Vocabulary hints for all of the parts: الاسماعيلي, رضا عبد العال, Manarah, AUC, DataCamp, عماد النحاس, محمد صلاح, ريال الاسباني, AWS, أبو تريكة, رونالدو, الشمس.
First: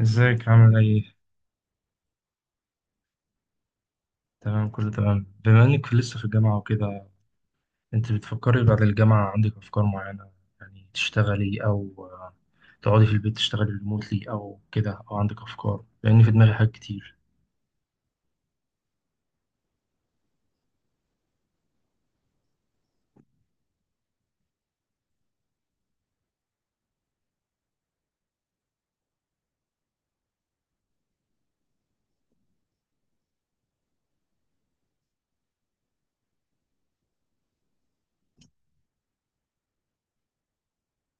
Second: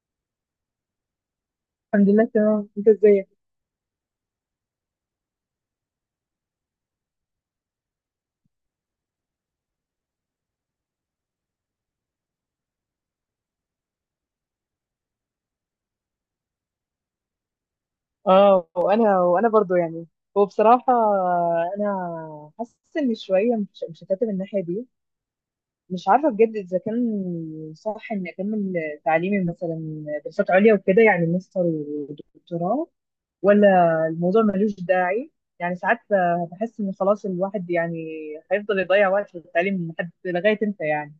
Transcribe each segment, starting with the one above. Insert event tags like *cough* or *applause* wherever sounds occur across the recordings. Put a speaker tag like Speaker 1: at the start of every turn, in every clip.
Speaker 1: ازيك عامل ايه؟
Speaker 2: الحمد لله، تمام. انت ازيك؟
Speaker 1: تمام، كله تمام. بما انك لسه في الجامعة وكده، انت بتفكري بعد الجامعة عندك افكار معينة؟ يعني تشتغلي او تقعدي في البيت تشتغلي ريموتلي او كده، او عندك افكار؟ لان في دماغي حاجات كتير.
Speaker 2: اه، وانا برضو يعني. هو بصراحة، انا حاسس ان شوية مش هكتب الناحية دي. مش عارفة بجد اذا كان صح اني اكمل تعليمي مثلا دراسات عليا وكده يعني ماستر ودكتوراه، ولا الموضوع ملوش داعي. يعني ساعات بحس ان خلاص الواحد يعني هيفضل يضيع وقت في التعليم لحد لغاية امتى يعني،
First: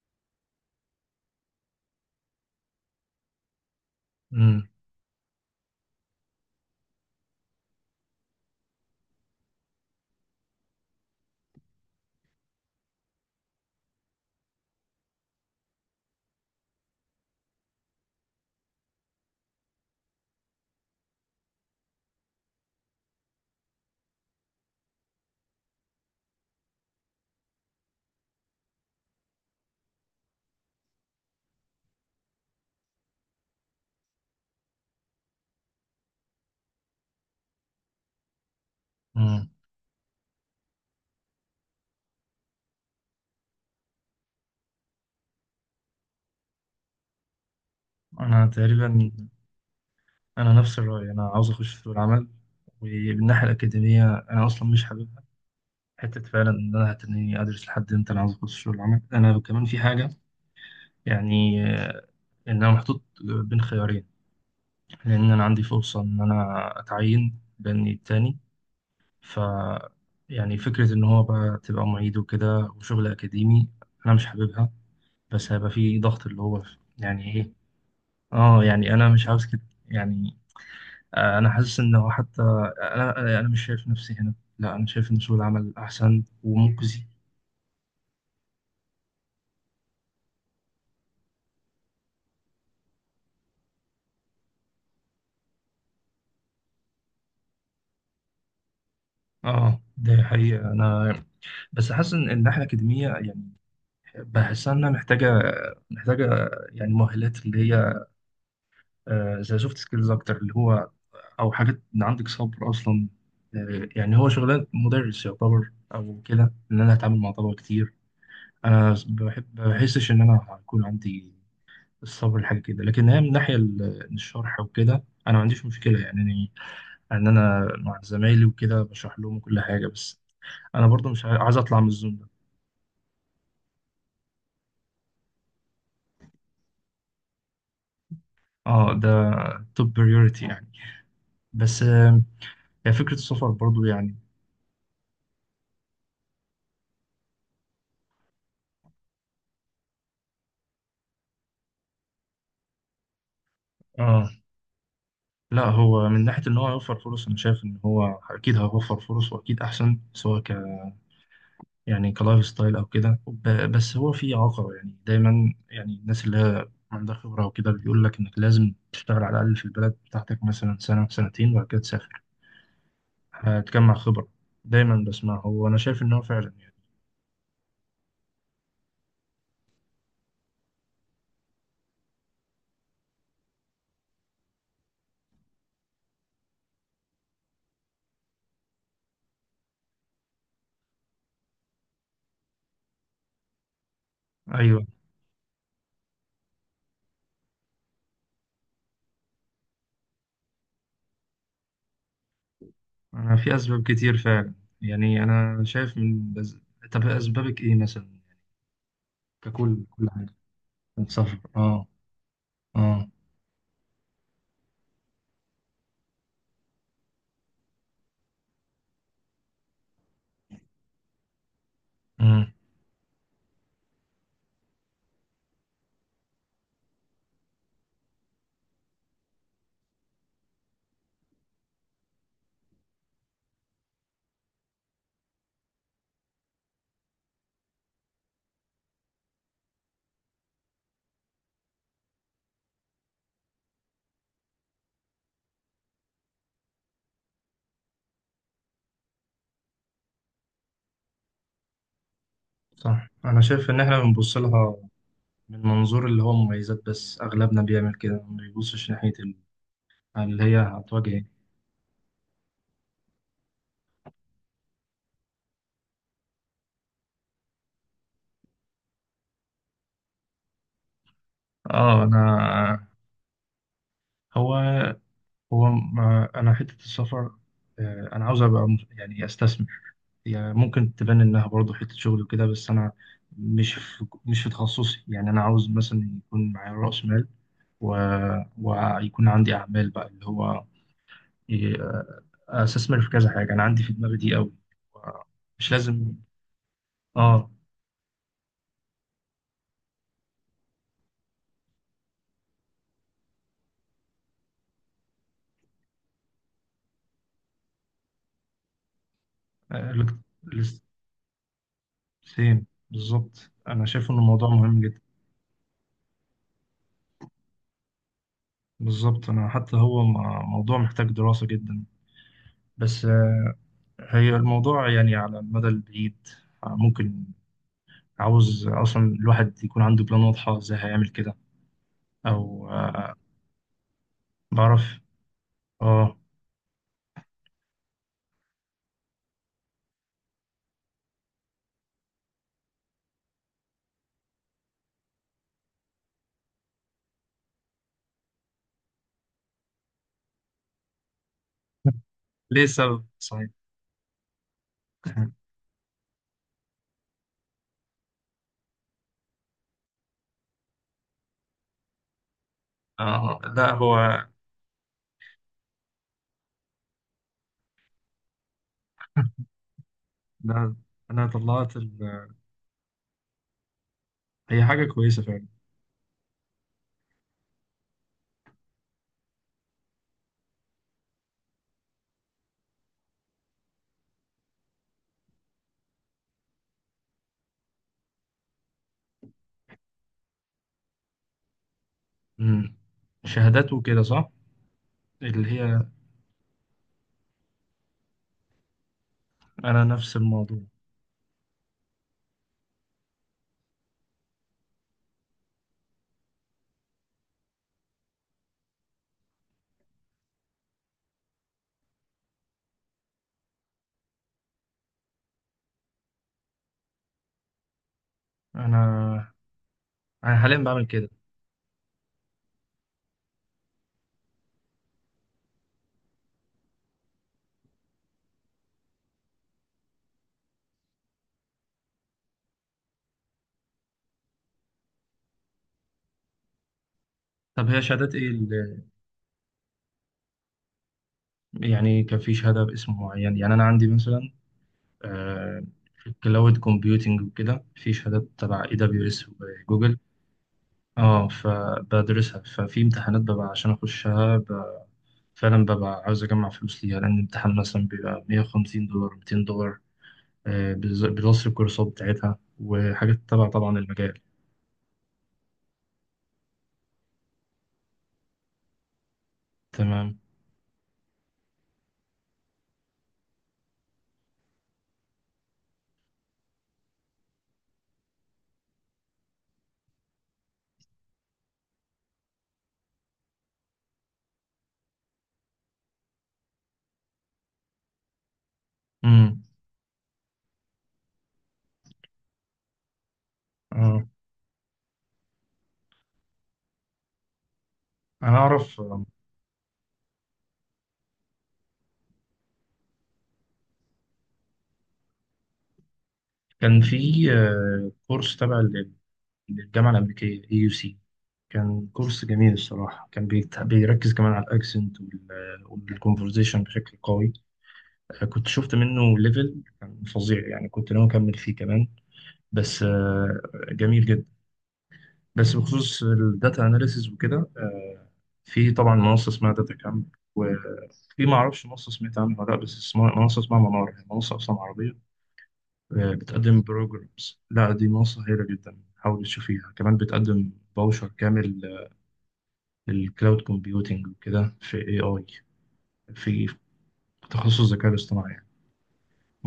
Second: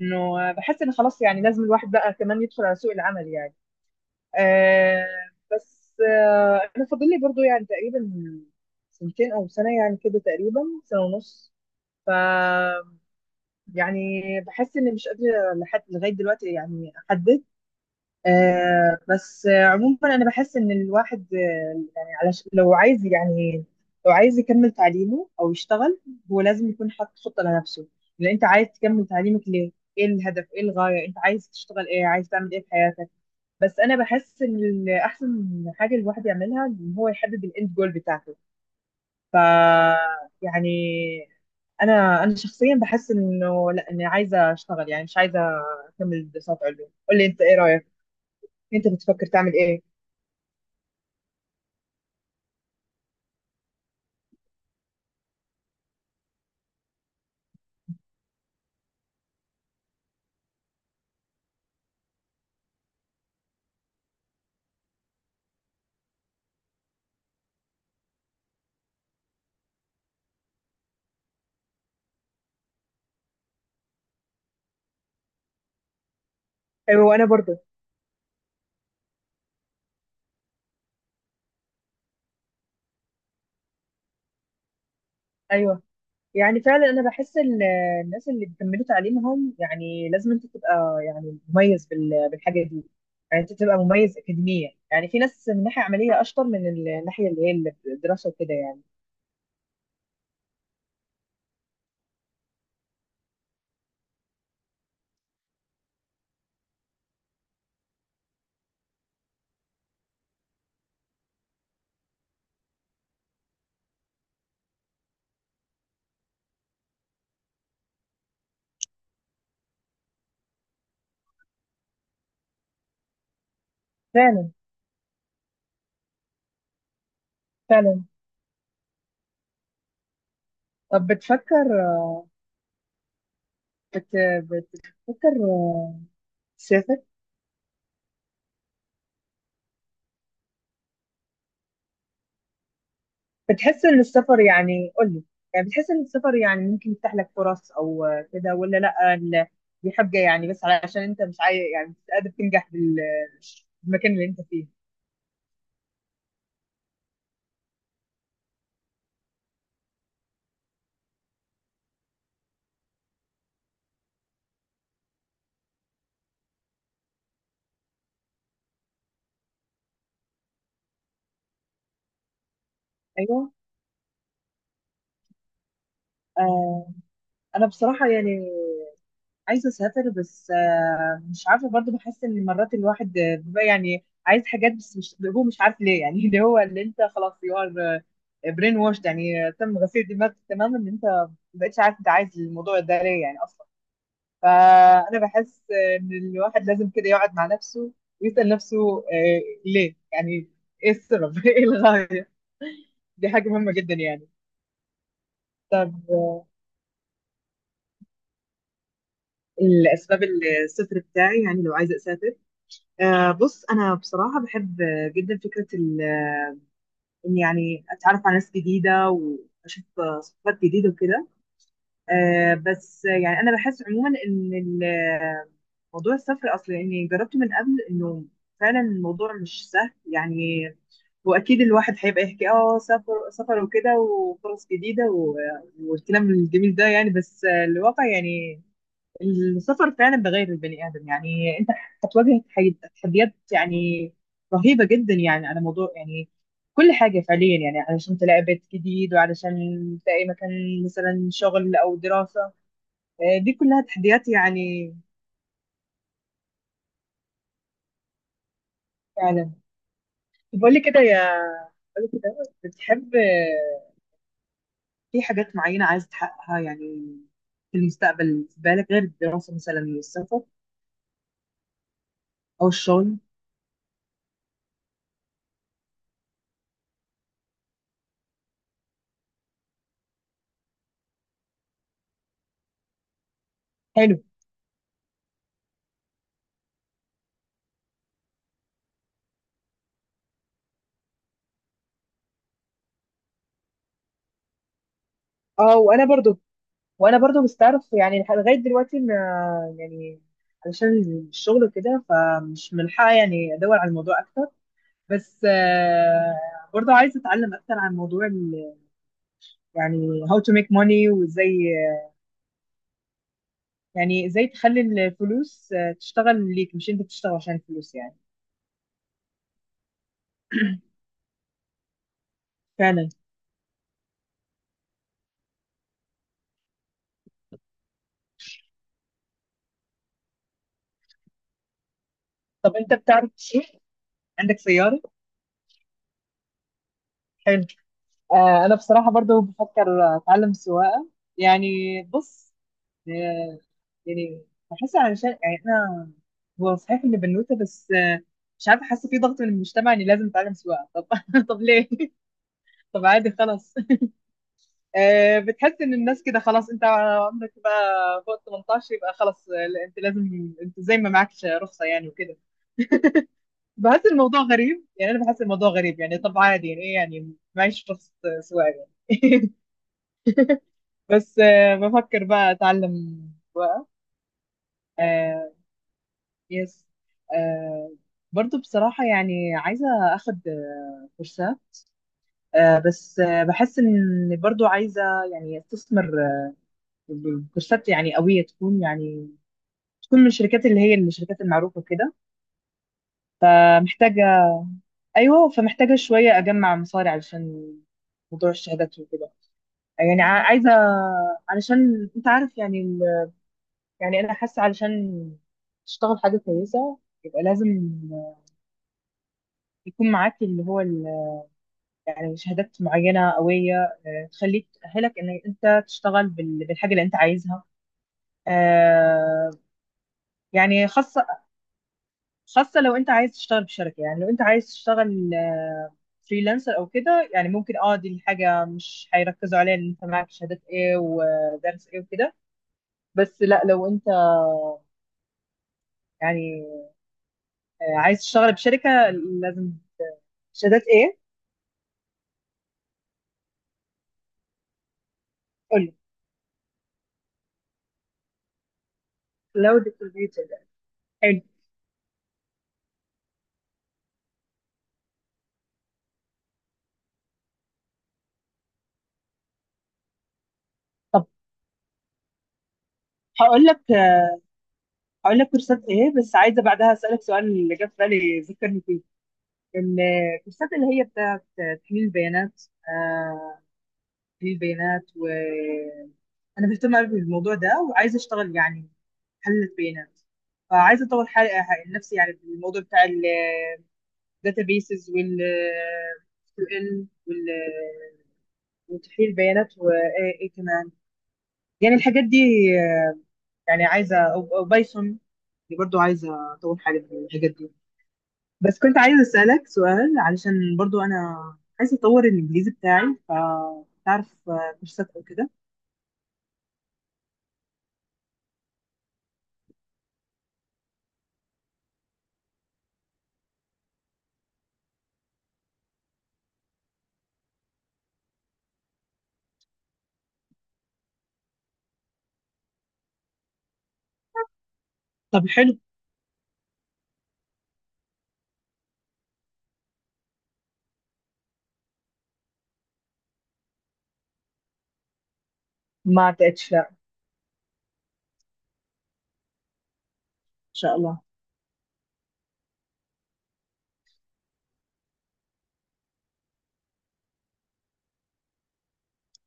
Speaker 2: انه بحس ان خلاص يعني لازم الواحد بقى كمان يدخل على سوق العمل يعني.
Speaker 1: امم
Speaker 2: آه. بس انا فاضل لي برضو يعني تقريبا سنتين او سنه، يعني كده تقريبا سنه ونص. ف يعني بحس اني مش قادره لحد لغايه دلوقتي يعني احدد. بس عموما انا بحس ان الواحد يعني لو عايز يعني لو عايز يكمل تعليمه او يشتغل، هو لازم يكون حاطط خطه لنفسه. لان انت عايز تكمل تعليمك ليه؟ ايه الهدف؟ ايه الغايه؟ انت عايز تشتغل ايه؟ عايز تعمل ايه في حياتك؟ بس انا بحس ان احسن حاجه الواحد يعملها ان هو يحدد الاند جول بتاعته. ف
Speaker 1: امم
Speaker 2: يعني، انا شخصيا بحس انه لا، اني عايزه اشتغل يعني، مش عايزه اكمل دراسات علوم. قول لي انت، ايه رايك؟
Speaker 1: انا تقريبا.
Speaker 2: انت بتفكر تعمل ايه؟
Speaker 1: انا نفس الرأي، انا عاوز اخش في سوق العمل. وبالناحية الأكاديمية أنا أصلا مش حاببها، حتة فعلا إن أنا هتنيني أدرس لحد إمتى؟ أنا عاوز أخش في سوق العمل. أنا كمان في حاجة، يعني إن أنا محطوط بين خيارين، لأن أنا عندي فرصة إن أنا أتعين بني التاني. ف يعني فكرة إن هو بقى تبقى معيد وكده وشغل أكاديمي، أنا مش حاببها. بس هيبقى في ضغط اللي هو،
Speaker 2: ايوه، وانا
Speaker 1: يعني إيه،
Speaker 2: برضو.
Speaker 1: آه يعني أنا مش عاوز كده. يعني أنا حاسس إن هو حتى أنا مش شايف نفسي هنا. لا، أنا شايف إن سوق العمل
Speaker 2: ايوه،
Speaker 1: أحسن
Speaker 2: يعني فعلا
Speaker 1: ومجزي.
Speaker 2: انا بحس الناس اللي بيكملوا تعليمهم يعني لازم انت تبقى يعني مميز بالحاجه دي. يعني انت تبقى مميز اكاديميا. يعني في ناس من ناحيه عمليه اشطر من الناحيه اللي هي الدراسه وكده يعني.
Speaker 1: آه، ده حقيقة. أنا بس حاسس إن الناحية الأكاديمية يعني بحسها إنها محتاجة يعني مؤهلات اللي هي زي سوفت سكيلز أكتر، اللي هو او حاجات ان عندك صبر اصلا. يعني هو شغلان مدرس يعتبر او كده، ان انا هتعامل مع طلبه كتير. انا بحب بحسش ان انا هيكون عندي الصبر لحاجه كده. لكن هي من ناحيه
Speaker 2: فعلا،
Speaker 1: الشرح وكده، انا ما عنديش مشكله يعني إني ان انا مع
Speaker 2: فعلا.
Speaker 1: زمايلي وكده بشرح لهم كل حاجه. بس انا
Speaker 2: طب
Speaker 1: برضو مش عايز
Speaker 2: بتفكر،
Speaker 1: اطلع من الزون ده.
Speaker 2: بت... بتفكر تسافر؟
Speaker 1: اه، ده توب بريورتي يعني. بس هي فكره السفر برضو
Speaker 2: بتحس ان
Speaker 1: يعني.
Speaker 2: السفر يعني، قول لي، يعني بتحس ان السفر يعني ممكن يفتح لك فرص او كده، ولا لا دي حاجة يعني بس علشان انت مش عايز، يعني مش قادر تنجح بالمكان اللي
Speaker 1: آه،
Speaker 2: انت فيه؟
Speaker 1: لا، هو من ناحية إن هو هيوفر فرص، أنا شايف إن هو أكيد هيوفر فرص وأكيد أحسن، سواء يعني كلايف ستايل أو كده. بس هو في عقبة، يعني دايما يعني الناس اللي هي عندها خبرة وكده بيقول لك إنك لازم تشتغل على الأقل في البلد بتاعتك مثلا سنة سنتين، وبعد كده تسافر،
Speaker 2: ايوه.
Speaker 1: هتجمع خبرة. دايما بسمعه، وأنا شايف إن هو فعلا يعني.
Speaker 2: آه انا بصراحة يعني عايزه اسافر، بس مش عارفه برضو. بحس ان مرات الواحد بيبقى يعني عايز حاجات بس مش، هو مش عارف ليه يعني. *laughs* اللي هو، اللي انت خلاص يو ار برين واشد يعني. تم غسيل دماغك تماما، ان انت ما بقتش عارف انت عايز الموضوع ده ليه يعني اصلا.
Speaker 1: أيوه.
Speaker 2: فانا بحس ان الواحد لازم كده يقعد مع نفسه ويسال نفسه، ليه يعني؟ ايه السبب؟ *laughs* ايه الغايه؟ دي
Speaker 1: أنا
Speaker 2: حاجه
Speaker 1: في
Speaker 2: مهمه
Speaker 1: أسباب
Speaker 2: جدا
Speaker 1: كتير
Speaker 2: يعني.
Speaker 1: فعلا. يعني أنا
Speaker 2: طب
Speaker 1: شايف طب أسبابك إيه مثلا؟ ككل كل
Speaker 2: الاسباب،
Speaker 1: حاجة.
Speaker 2: السفر
Speaker 1: السفر،
Speaker 2: بتاعي يعني لو
Speaker 1: أه
Speaker 2: عايزه اسافر. بص، أنا بصراحة بحب جدا فكرة إن يعني أتعرف على ناس جديدة وأشوف ثقافات جديدة وكده.
Speaker 1: أه
Speaker 2: بس يعني أنا بحس عموما إن موضوع السفر أصلا يعني جربته من قبل، إنه فعلا الموضوع مش سهل يعني. وأكيد الواحد هيبقى يحكي، أه سفر سفر وكده، وفرص جديدة، و- والكلام الجميل ده يعني. بس الواقع يعني، السفر فعلا بغير البني ادم يعني. *laughs* انت هتواجه تحديات يعني رهيبه جدا. يعني على موضوع يعني كل حاجه، فعليا يعني، علشان تلاقي بيت جديد، وعلشان تلاقي مكان مثلا شغل او دراسه.
Speaker 1: صح، أنا
Speaker 2: دي
Speaker 1: شايف إن
Speaker 2: كلها
Speaker 1: إحنا
Speaker 2: تحديات
Speaker 1: بنبص لها
Speaker 2: يعني.
Speaker 1: من منظور اللي هو مميزات، بس أغلبنا بيعمل كده، ما بيبصش ناحية
Speaker 2: فعلا.
Speaker 1: اللي هي
Speaker 2: طب قول لي كده
Speaker 1: هتواجه إيه.
Speaker 2: يا، قولي كده، بتحب في حاجات معينه عايز تحققها يعني في المستقبل، في بالك غير الدراسه مثلا والسفر
Speaker 1: آه،
Speaker 2: او
Speaker 1: أنا
Speaker 2: الشغل؟
Speaker 1: هو هو ما أنا حتة السفر. أنا عاوز أبقى يعني أستثمر. يعني ممكن تبان إنها برضه حتة شغل وكده، بس أنا مش في
Speaker 2: حلو.
Speaker 1: مش في تخصصي. يعني أنا عاوز مثلا يكون معايا رأس مال و... ويكون عندي أعمال، بقى اللي هو إيه، أستثمر في كذا حاجة. أنا عندي في دماغي دي أوي، مش
Speaker 2: اه، وانا
Speaker 1: لازم.
Speaker 2: برضو، وانا برضو
Speaker 1: اه،
Speaker 2: مستعرف يعني لغايه دلوقتي ما، يعني علشان الشغل وكده فمش ملحقه يعني ادور على الموضوع اكتر. بس برضو عايزه اتعلم اكتر عن موضوع
Speaker 1: الك-
Speaker 2: يعني how to make
Speaker 1: الاس-
Speaker 2: money، وازاي
Speaker 1: سيم بالظبط، انا شايف ان
Speaker 2: يعني ازاي
Speaker 1: الموضوع مهم
Speaker 2: تخلي
Speaker 1: جدا.
Speaker 2: الفلوس تشتغل ليك، مش انت بتشتغل عشان الفلوس يعني.
Speaker 1: بالظبط، انا حتى هو موضوع محتاج دراسة جدا. بس
Speaker 2: فعلا.
Speaker 1: هي الموضوع يعني على المدى البعيد، ممكن. عاوز اصلا الواحد يكون عنده بلان واضحة ازاي هيعمل كده، او
Speaker 2: طب انت بتعرف تسوق؟ عندك
Speaker 1: بعرف.
Speaker 2: سياره؟
Speaker 1: اه.
Speaker 2: حلو. انا بصراحه برضو بفكر اتعلم سواقه. يعني بص، هي- يعني بحس علشان يعني انا، هو صحيح اني بنوته، بس مش عارفه، حاسه في ضغط من المجتمع اني لازم اتعلم سواقه. طب *laughs* طب ليه؟
Speaker 1: ليه السبب
Speaker 2: طب عادي
Speaker 1: صحيح.
Speaker 2: خلاص.
Speaker 1: *laughs*
Speaker 2: بتحس ان الناس كده خلاص، انت عمرك بقى فوق 18 يبقى خلاص، لا، انت لازم، انت زي ما معكش رخصه يعني وكده.
Speaker 1: آه، لا
Speaker 2: بحس
Speaker 1: هو
Speaker 2: الموضوع غريب يعني، انا بحس الموضوع غريب يعني. طب عادي يعني، ايه يعني معيش رخصه سواقه يعني؟ *laughs*
Speaker 1: لا. أنا
Speaker 2: بس بفكر بقى اتعلم سواقه.
Speaker 1: هي حاجة كويسة فعلا.
Speaker 2: آه، يس. آه، برضو بصراحة يعني عايزة أخد كورسات. آه، بس بحس إن برضو عايزة يعني أستثمر كورسات يعني قوية، تكون يعني تكون من الشركات اللي هي الشركات المعروفة كده.
Speaker 1: مم. شهادات
Speaker 2: آه،
Speaker 1: وكده
Speaker 2: محتاجة،
Speaker 1: صح؟
Speaker 2: أيوة،
Speaker 1: اللي هي،
Speaker 2: فمحتاجة شوية أجمع مصاري علشان موضوع الشهادات وكده.
Speaker 1: أنا نفس
Speaker 2: يعني
Speaker 1: الموضوع.
Speaker 2: عايزة، علشان أنت عارف يعني يعني أنا حاسة، علشان تشتغل حاجة كويسة يبقى لازم يكون معاك اللي هو يعني شهادات معينة قوية، تخليك، تأهلك إن أنت تشتغل بالحاجة اللي أنت عايزها.
Speaker 1: أنا
Speaker 2: آه،
Speaker 1: انا حاليا بعمل
Speaker 2: يعني
Speaker 1: كده.
Speaker 2: خاصة، خاصة لو أنت عايز تشتغل في شركة. يعني لو أنت عايز تشتغل فريلانسر أو كده، يعني ممكن أه دي الحاجة مش هيركزوا عليها إن أنت معاك شهادات إيه ودرس إيه وكده. بس لا، لو أنت يعني
Speaker 1: طب هي شهادات
Speaker 2: عايز
Speaker 1: ايه
Speaker 2: تشتغل
Speaker 1: اللي
Speaker 2: بشركة لازم شهادات إيه.
Speaker 1: يعني؟ كان في شهاده باسم معين، يعني انا عندي مثلا آه،
Speaker 2: قولي.
Speaker 1: في كلاود كومبيوتنج وكده، في شهادات تبع اي دبليو اس
Speaker 2: لو
Speaker 1: وجوجل.
Speaker 2: ديكوريتور.
Speaker 1: اه،
Speaker 2: حلو.
Speaker 1: فبدرسها. ففي امتحانات ببقى عشان اخشها فعلا، ببقى عاوز اجمع فلوس ليها، لان الامتحان مثلا بيبقى $150 $200.
Speaker 2: طب
Speaker 1: بلس الكورسات بتاعتها وحاجات تبع
Speaker 2: هقول
Speaker 1: طبعا
Speaker 2: لك،
Speaker 1: المجال.
Speaker 2: هقول لك كورسات ايه، بس عايزه بعدها اسالك سؤال اللي جه في بالي، ذكرني فيه.
Speaker 1: تمام.
Speaker 2: الكورسات اللي هي بتاعت تحليل البيانات. آه، تحليل البيانات. انا مهتمه قوي بالموضوع ده، وعايزه اشتغل يعني محلل بيانات. فعايزه اطور حالي، نفسي يعني في الموضوع بتاع الداتابيسز، وال اس كيو ال، وتحليل
Speaker 1: امم،
Speaker 2: البيانات، وايه كمان يعني الحاجات دي. يعني
Speaker 1: اه،
Speaker 2: عايزه، او أو بايثون، برضو عايزه اطور حالي في الحاجات دي.
Speaker 1: انا
Speaker 2: بس
Speaker 1: اعرف.
Speaker 2: كنت عايزة أسألك سؤال، علشان برضو أنا عايزة أطور الإنجليزي بتاعي. فتعرف كورسات أو كده؟
Speaker 1: كان في كورس تبع للجامعة الأمريكية اي يو سي. كان كورس جميل الصراحة، كان بيركز كمان على الأكسنت والكونفرزيشن بشكل قوي. كنت شفت منه ليفل كان فظيع، يعني كنت ناوي أكمل فيه كمان. بس جميل جدا.
Speaker 2: طب
Speaker 1: بس
Speaker 2: حلو.
Speaker 1: بخصوص الداتا أناليسيز وكده في طبعا منصة اسمها داتا كامب. وفي، ما أعرفش منصة سمعت عنها ولا لأ، بس اسمها، منصة اسمها منار، هي منصة أصلا عربية.
Speaker 2: ما
Speaker 1: بتقدم
Speaker 2: لقيتش، لا.
Speaker 1: بروجرامز. لا، دي منصة هايلة جدا، حاول تشوفيها. كمان بتقدم
Speaker 2: إن شاء
Speaker 1: باوشر
Speaker 2: الله.
Speaker 1: كامل الكلاود كومبيوتينج وكده، في اي اي، في تخصص الذكاء الاصطناعي يعني.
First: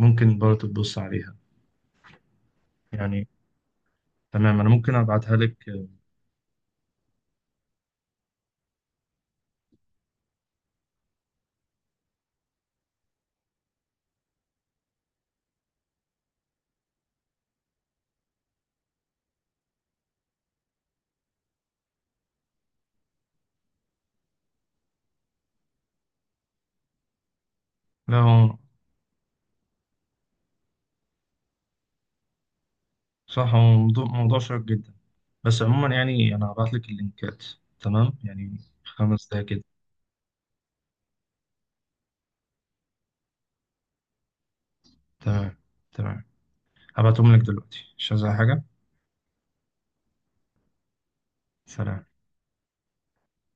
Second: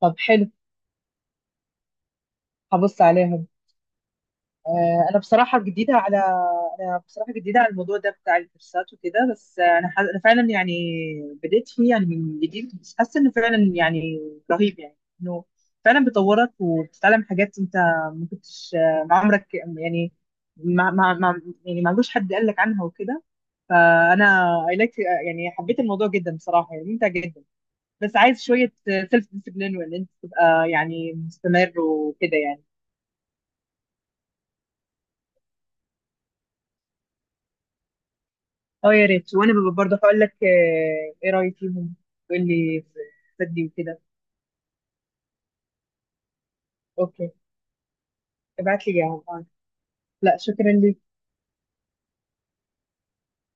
Speaker 2: طب حلو،
Speaker 1: برضه تبص عليها
Speaker 2: هبص
Speaker 1: يعني.
Speaker 2: عليها.
Speaker 1: تمام، انا ممكن
Speaker 2: انا
Speaker 1: ابعتها لك.
Speaker 2: بصراحه جديده على، انا بصراحه جديده على الموضوع ده بتاع الكورسات وكده. بس انا انا فعلا يعني بديت فيه يعني من جديد، بس حاسه انه فعلا يعني رهيب يعني، انه فعلا بيطورك وبتتعلم حاجات انت ما كنتش، ما عمرك يعني، ما ما ما يعني ما عندوش حد قال لك عنها وكده. فانا اي لايك يعني، حبيت الموضوع جدا بصراحه، يعني ممتع جدا. بس
Speaker 1: لا
Speaker 2: عايز
Speaker 1: هو
Speaker 2: شويه سيلف ديسيبلين، وان انت تبقى يعني مستمر وكده يعني.
Speaker 1: صح، هو موضوع موضوع شيق جدا. بس عموما يعني انا هبعت لك اللينكات. تمام، يعني
Speaker 2: اه يا
Speaker 1: خمس
Speaker 2: ريت،
Speaker 1: دقايق
Speaker 2: وانا
Speaker 1: كده.
Speaker 2: ببقى برضه هقول لك ايه رايي فيهم. تقول لي فادي وكده.
Speaker 1: تمام، تمام،
Speaker 2: اوكي،
Speaker 1: هبعتهم لك دلوقتي. مش عايز أي حاجة.
Speaker 2: ابعت لي يا عم. لا، شكرا ليك.
Speaker 1: سلام.